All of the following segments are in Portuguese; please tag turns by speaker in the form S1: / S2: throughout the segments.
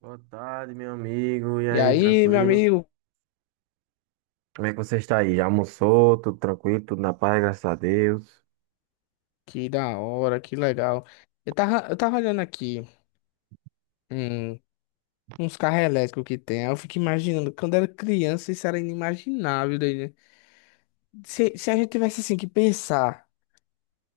S1: Boa tarde, meu amigo. E
S2: E
S1: aí,
S2: aí, meu
S1: tranquilo?
S2: amigo,
S1: Como é que você está aí? Já almoçou? Tudo tranquilo? Tudo na paz, graças a Deus.
S2: que da hora, que legal. Eu tava olhando aqui, hum, uns carros elétricos que tem. Aí Eu fico imaginando, quando era criança, isso era inimaginável. Daí, né? Se a gente tivesse assim que pensar,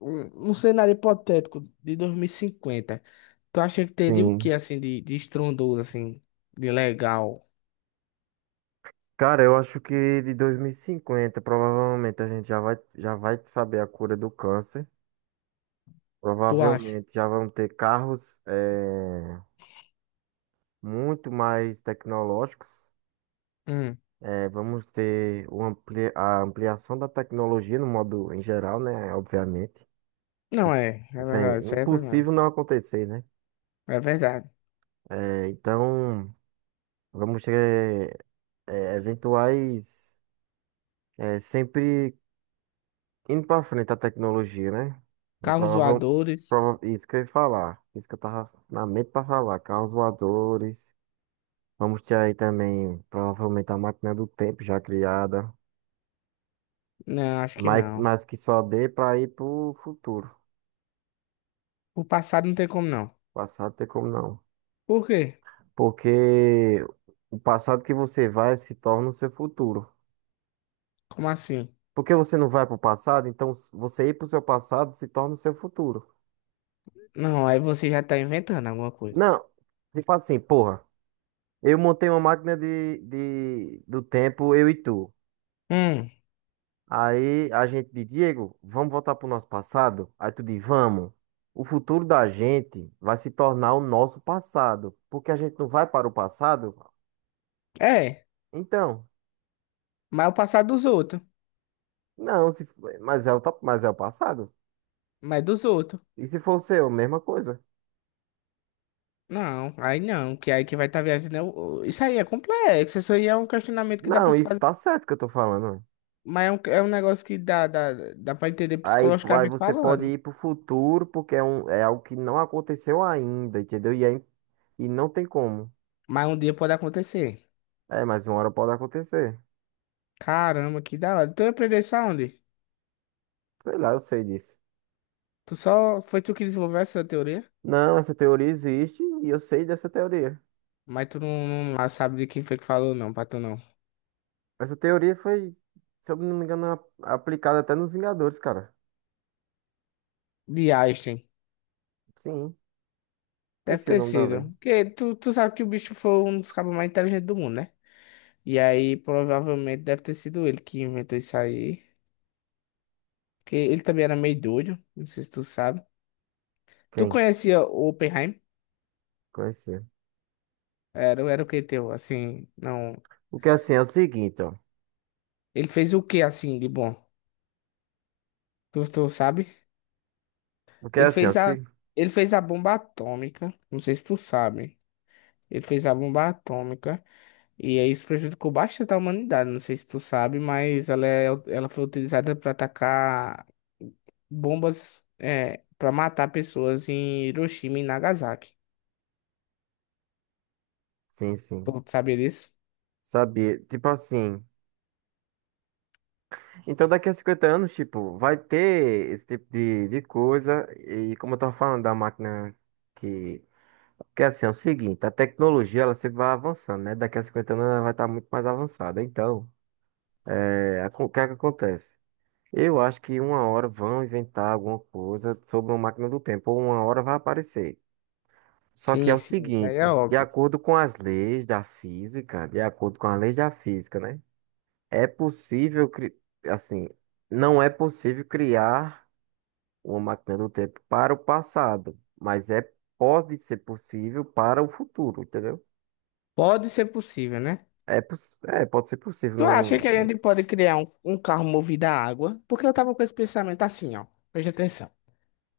S2: um cenário hipotético de 2050, tu acha que teria o que
S1: Sim.
S2: assim de estrondoso, assim, de legal?
S1: Cara, eu acho que de 2050 provavelmente a gente já vai saber a cura do câncer.
S2: Tu acha?
S1: Provavelmente já vão ter carros muito mais tecnológicos.
S2: Hum.
S1: Vamos ter o a ampliação da tecnologia no modo em geral, né? Obviamente.
S2: Não
S1: Isso,
S2: é, é
S1: isso é
S2: verdade, isso aí é
S1: impossível
S2: verdade.
S1: não acontecer, né?
S2: É verdade.
S1: Então. Vamos ter eventuais é sempre indo para frente a tecnologia, né? E
S2: Carros
S1: prova,
S2: voadores?
S1: prova, isso que eu ia falar, isso que eu tava na mente para falar, carros voadores. Vamos ter aí também provavelmente a máquina do tempo já criada,
S2: Não, acho que
S1: mas,
S2: não.
S1: mas que só dê para ir pro futuro.
S2: O passado não tem como não.
S1: Passado tem como não,
S2: Por quê?
S1: porque o passado que você vai se torna o seu futuro.
S2: Como assim?
S1: Porque você não vai pro passado, então você ir pro seu passado se torna o seu futuro.
S2: Não, aí você já tá inventando alguma coisa.
S1: Não, tipo assim, porra, eu montei uma máquina do tempo, eu e tu.
S2: Hum,
S1: Aí a gente diz, Diego, vamos voltar pro nosso passado? Aí tu diz, vamos. O futuro da gente vai se tornar o nosso passado, porque a gente não vai para o passado?
S2: é.
S1: Então,
S2: Mas é o passado dos outros.
S1: não, se, f- mas é o, mas é o passado.
S2: Mas é dos outros.
S1: E se for o seu, mesma coisa.
S2: Não, aí não, que aí que vai estar tá viajando. Isso aí é complexo. Isso aí é um questionamento que dá pra
S1: Não,
S2: se
S1: isso
S2: fazer.
S1: tá certo que eu tô falando.
S2: Mas é é um negócio que dá pra entender
S1: Aí, aí
S2: psicologicamente
S1: você pode
S2: falando.
S1: ir pro futuro, porque é algo que não aconteceu ainda, entendeu? E e não tem como.
S2: Mas um dia pode acontecer.
S1: É, mas uma hora pode acontecer.
S2: Caramba, que da hora. Tu aprendeu isso aonde?
S1: Sei lá, eu sei disso.
S2: Tu só. Foi tu que desenvolveu essa teoria?
S1: Não, essa teoria existe e eu sei dessa teoria.
S2: Mas tu não, não sabe de quem foi que falou, não, pra tu não.
S1: Essa teoria foi, se eu não me engano, aplicada até nos Vingadores, cara.
S2: De Einstein.
S1: Sim,
S2: Deve
S1: esqueci o
S2: ter
S1: nome da
S2: sido.
S1: lei.
S2: Porque tu sabe que o bicho foi um dos cabos mais inteligentes do mundo, né? E aí, provavelmente, deve ter sido ele que inventou isso aí. Porque ele também era meio doido, não sei se tu sabe. Tu
S1: Quem?
S2: conhecia o Oppenheim?
S1: Conhecia.
S2: Era, era o que teu, assim, não...
S1: O que é assim é o seguinte, ó.
S2: Ele fez o que, assim, de bom? Tu sabe?
S1: O que é
S2: Ele
S1: assim, ó.
S2: fez a...
S1: Se...
S2: Ele fez a bomba atômica, não sei se tu sabe. Ele fez a bomba atômica. E aí isso prejudicou bastante a humanidade. Não sei se tu sabe, mas ela, é, ela foi utilizada para atacar bombas é, para matar pessoas em Hiroshima e Nagasaki.
S1: Sim,
S2: Tu
S1: sim.
S2: sabia disso?
S1: Sabia. Tipo assim. Então, daqui a 50 anos, tipo, vai ter esse tipo de coisa. E como eu tava falando da máquina que. Que é assim, é o seguinte, a tecnologia ela sempre vai avançando, né? Daqui a 50 anos ela vai estar muito mais avançada. Então, é, o que é que acontece? Eu acho que uma hora vão inventar alguma coisa sobre uma máquina do tempo, ou uma hora vai aparecer. Só que é
S2: Sim,
S1: o
S2: sim, isso aí é
S1: seguinte,
S2: óbvio.
S1: de acordo com as leis da física, né? É possível, assim, não é possível criar uma máquina do tempo para o passado, mas é pode ser possível para o futuro, entendeu?
S2: Pode ser possível, né?
S1: É, é pode ser possível.
S2: Tu acha
S1: Não,
S2: que a
S1: não-
S2: gente pode criar um carro movido a água? Porque eu tava com esse pensamento assim, ó. Preste atenção.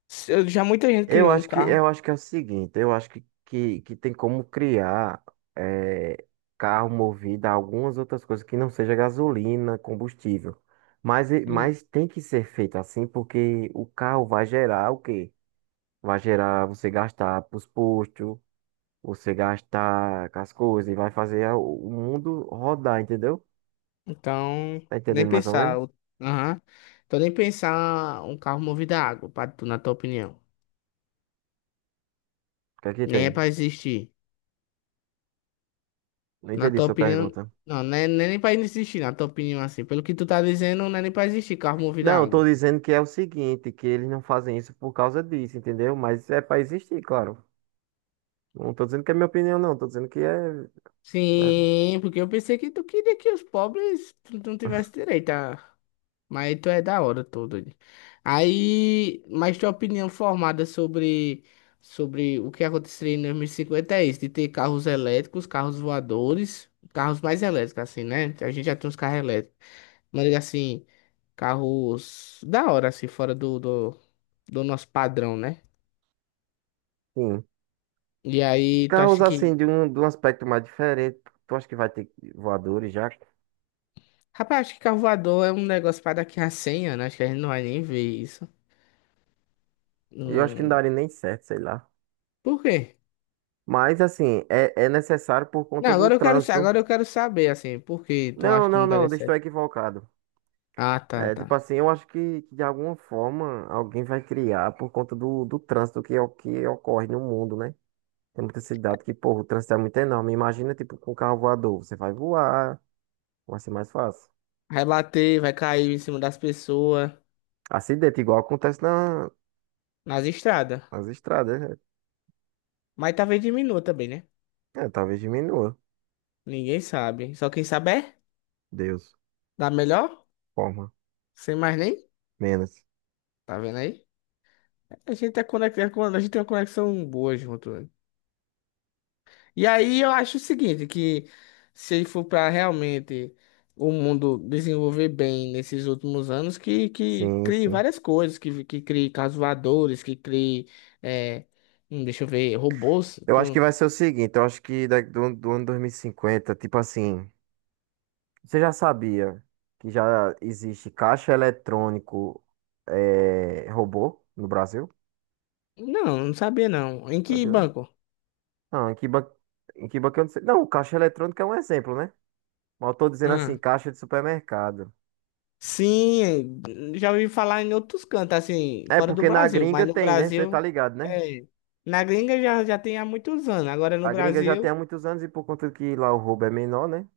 S2: Já muita gente criou um carro.
S1: Eu acho que é o seguinte, eu acho que que tem como criar eh, carro movido a algumas outras coisas que não seja gasolina, combustível. Mas, mas tem que ser feito assim porque o carro vai gerar o quê? Vai gerar você gastar para os postos, você gasta com as coisas e vai fazer o mundo rodar, entendeu?
S2: Então,
S1: Tá
S2: nem
S1: entendendo mais ou menos?
S2: pensar. Aham. Então, nem pensar um carro movido a água, pra tu, na tua opinião.
S1: O que é que
S2: Nem
S1: tem?
S2: é pra existir.
S1: Não
S2: Na
S1: entendi
S2: tua
S1: sua
S2: opinião.
S1: pergunta.
S2: Não, não é, não é nem pra existir, na tua opinião, assim. Pelo que tu tá dizendo, não é nem pra existir carro movido a
S1: Não, eu tô
S2: água.
S1: dizendo que é o seguinte, que eles não fazem isso por causa disso, entendeu? Mas é pra existir, claro. Não tô dizendo que é minha opinião, não. Tô dizendo que é... é,
S2: Sim, porque eu pensei que tu queria que os pobres tu não tivesse direito a. Mas tu é da hora todo. Aí, mas tua opinião formada sobre o que aconteceria em 2050 é isso, de ter carros elétricos, carros voadores, carros mais elétricos, assim, né? A gente já tem uns carros elétricos. Mas assim, carros da hora, assim, do nosso padrão, né?
S1: sim.
S2: E aí, tu
S1: Carros,
S2: acha
S1: assim,
S2: que.
S1: de um aspecto mais diferente. Tu acha que vai ter voadores já?
S2: Rapaz, acho que carro voador é um negócio para daqui a 100 anos. Acho que a gente não vai nem ver isso.
S1: Eu acho que não
S2: Não...
S1: daria nem certo, sei lá.
S2: Por quê?
S1: Mas, assim, é necessário por
S2: Não,
S1: conta do
S2: agora eu quero,
S1: trânsito.
S2: agora eu quero saber, assim, por que tu
S1: Não,
S2: acha que
S1: não,
S2: não
S1: não.
S2: daria
S1: Deixa eu Estou
S2: certo?
S1: equivocado.
S2: Ah, tá,
S1: É,
S2: tá.
S1: tipo assim, eu acho que de alguma forma alguém vai criar por conta do trânsito que é o que ocorre no mundo, né? Tem muita cidade que, porra, o trânsito é muito enorme. Imagina, tipo, com um carro voador, você vai voar, vai ser mais fácil.
S2: Vai bater, vai cair em cima das pessoas,
S1: Acidente, igual acontece
S2: nas estradas.
S1: nas estradas, né?
S2: Mas talvez diminua também, né?
S1: É, talvez diminua.
S2: Ninguém sabe. Só quem sabe é,
S1: Deus,
S2: dá melhor,
S1: forma,
S2: sem mais nem.
S1: menos.
S2: Tá vendo aí? A gente é conectado, a gente tem uma conexão boa junto, né? E aí eu acho o seguinte, que se ele for para realmente o mundo desenvolver bem nesses últimos anos, que
S1: Sim,
S2: crie
S1: sim.
S2: várias coisas, que crie carros voadores, que crie, é, deixa eu ver, robôs.
S1: Eu acho que vai ser o seguinte, eu acho que daqui do ano 2050, tipo assim. Você já sabia que já existe caixa eletrônico robô no Brasil?
S2: Não, não sabia não. Em que
S1: Sabia não?
S2: banco?
S1: Não, em que banco eu não sei. Não, caixa eletrônica é um exemplo, né? Mas eu tô dizendo assim,
S2: Ah,
S1: caixa de supermercado.
S2: sim, já ouvi falar em outros cantos, assim,
S1: É
S2: fora do
S1: porque na
S2: Brasil,
S1: gringa
S2: mas no
S1: tem, né? Você tá
S2: Brasil,
S1: ligado, né?
S2: é, na gringa já tem há muitos anos, agora no
S1: A gringa já tem há
S2: Brasil...
S1: muitos anos e por conta que lá o roubo é menor, né?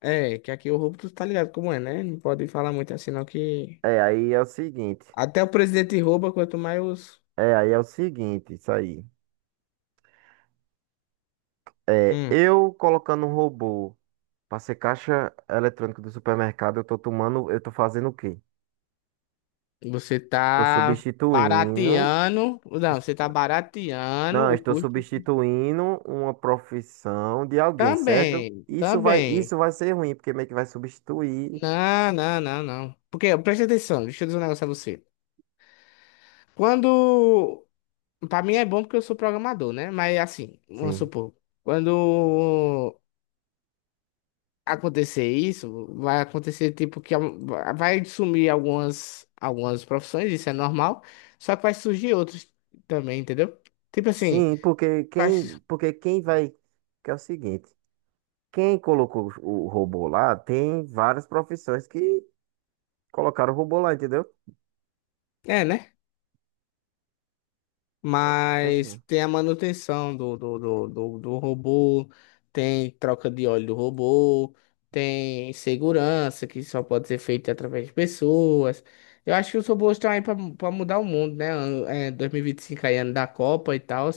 S2: É, que aqui o roubo tu tá ligado como é, né? Não pode falar muito assim, não, que.
S1: É, aí é o seguinte.
S2: Até o presidente rouba, quanto mais os.
S1: É, aí é o seguinte, isso aí. É,
S2: Hum,
S1: eu colocando um robô pra ser caixa eletrônica do supermercado, eu tô tomando, eu tô fazendo o quê?
S2: você
S1: Estou
S2: tá
S1: substituindo.
S2: barateando. Não, você tá barateando
S1: Não,
S2: o
S1: estou
S2: custo.
S1: substituindo uma profissão de alguém, certo?
S2: Também, também.
S1: Isso vai ser ruim, porque meio que vai substituir.
S2: Não, não, não, não. Porque, presta atenção, deixa eu dizer um negócio a você. Quando. Pra mim é bom porque eu sou programador, né? Mas assim, vamos
S1: Sim.
S2: supor. Quando acontecer isso, vai acontecer tipo que vai sumir algumas profissões, isso é normal, só que vai surgir outras também, entendeu? Tipo assim,
S1: Sim,
S2: caixa-
S1: porque quem vai. Que é o seguinte, quem colocou o robô lá tem várias profissões que colocaram o robô lá, entendeu?
S2: é, né?
S1: É, tá certo,
S2: Mas
S1: né?
S2: tem a manutenção do robô, tem troca de óleo do robô, tem segurança que só pode ser feita através de pessoas. Eu acho que os robôs estão aí para mudar o mundo, né? É, 2025 aí, ano da Copa e tal.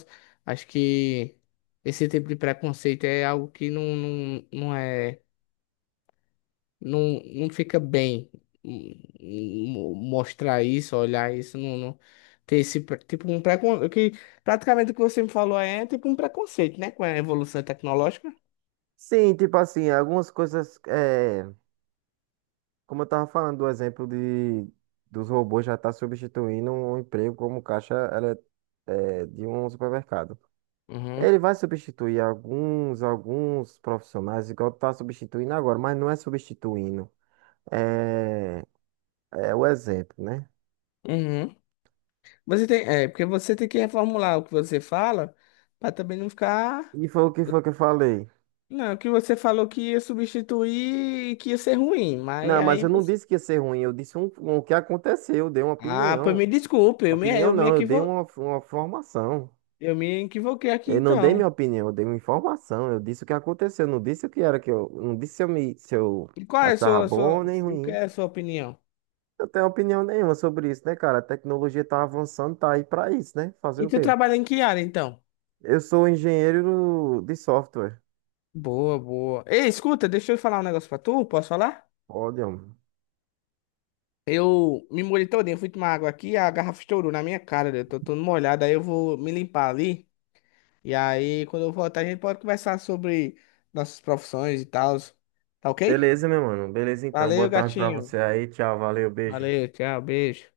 S2: Acho que esse tipo de preconceito é algo que não é não fica bem hum, mostrar isso, olhar isso, ter esse tipo um preconceito, que praticamente o que você me falou aí é tipo um preconceito, né, com a evolução tecnológica.
S1: Sim, tipo assim, algumas coisas. É, como eu estava falando do exemplo de, dos robôs já estar substituindo um emprego como é, de um supermercado.
S2: Uhum,
S1: Ele vai substituir alguns, alguns profissionais, igual está substituindo agora, mas não é substituindo. É, é o exemplo, né?
S2: uhum. Você tem, é, porque você tem que reformular o que você fala para também não ficar.
S1: E foi o que foi que eu falei.
S2: Não, o que você falou que ia substituir e que ia ser ruim, mas
S1: Não, mas
S2: aí
S1: eu não
S2: você...
S1: disse que ia ser ruim, eu disse o que aconteceu, eu dei uma
S2: Ah, pois me
S1: opinião.
S2: desculpe,
S1: Opinião
S2: eu me
S1: não, eu dei
S2: equivo...
S1: uma formação.
S2: eu me equivoquei aqui
S1: Eu não dei
S2: então.
S1: minha opinião, eu dei uma informação. Eu disse o que aconteceu, não disse o que era que eu, não disse se eu me, se eu
S2: E qual é a
S1: achava bom nem
S2: o que
S1: ruim.
S2: é a sua opinião?
S1: Eu tenho opinião nenhuma sobre isso, né, cara? A tecnologia tá avançando, tá aí pra isso, né? Fazer
S2: E
S1: o
S2: tu
S1: quê?
S2: trabalha em que área, então?
S1: Eu sou engenheiro de software.
S2: Boa, boa. Ei, escuta, deixa eu falar um negócio pra tu, posso falar?
S1: Olha, mano.
S2: Eu me molhei todinho, fui tomar água aqui, a garrafa estourou na minha cara, eu tô todo molhado, aí eu vou me limpar ali. E aí, quando eu voltar, a gente pode conversar sobre nossas profissões e tal. Tá ok?
S1: Beleza, meu mano. Beleza, então. Boa
S2: Valeu,
S1: tarde pra
S2: gatinho.
S1: você aí. Tchau, valeu, beijo.
S2: Valeu, tchau, beijo.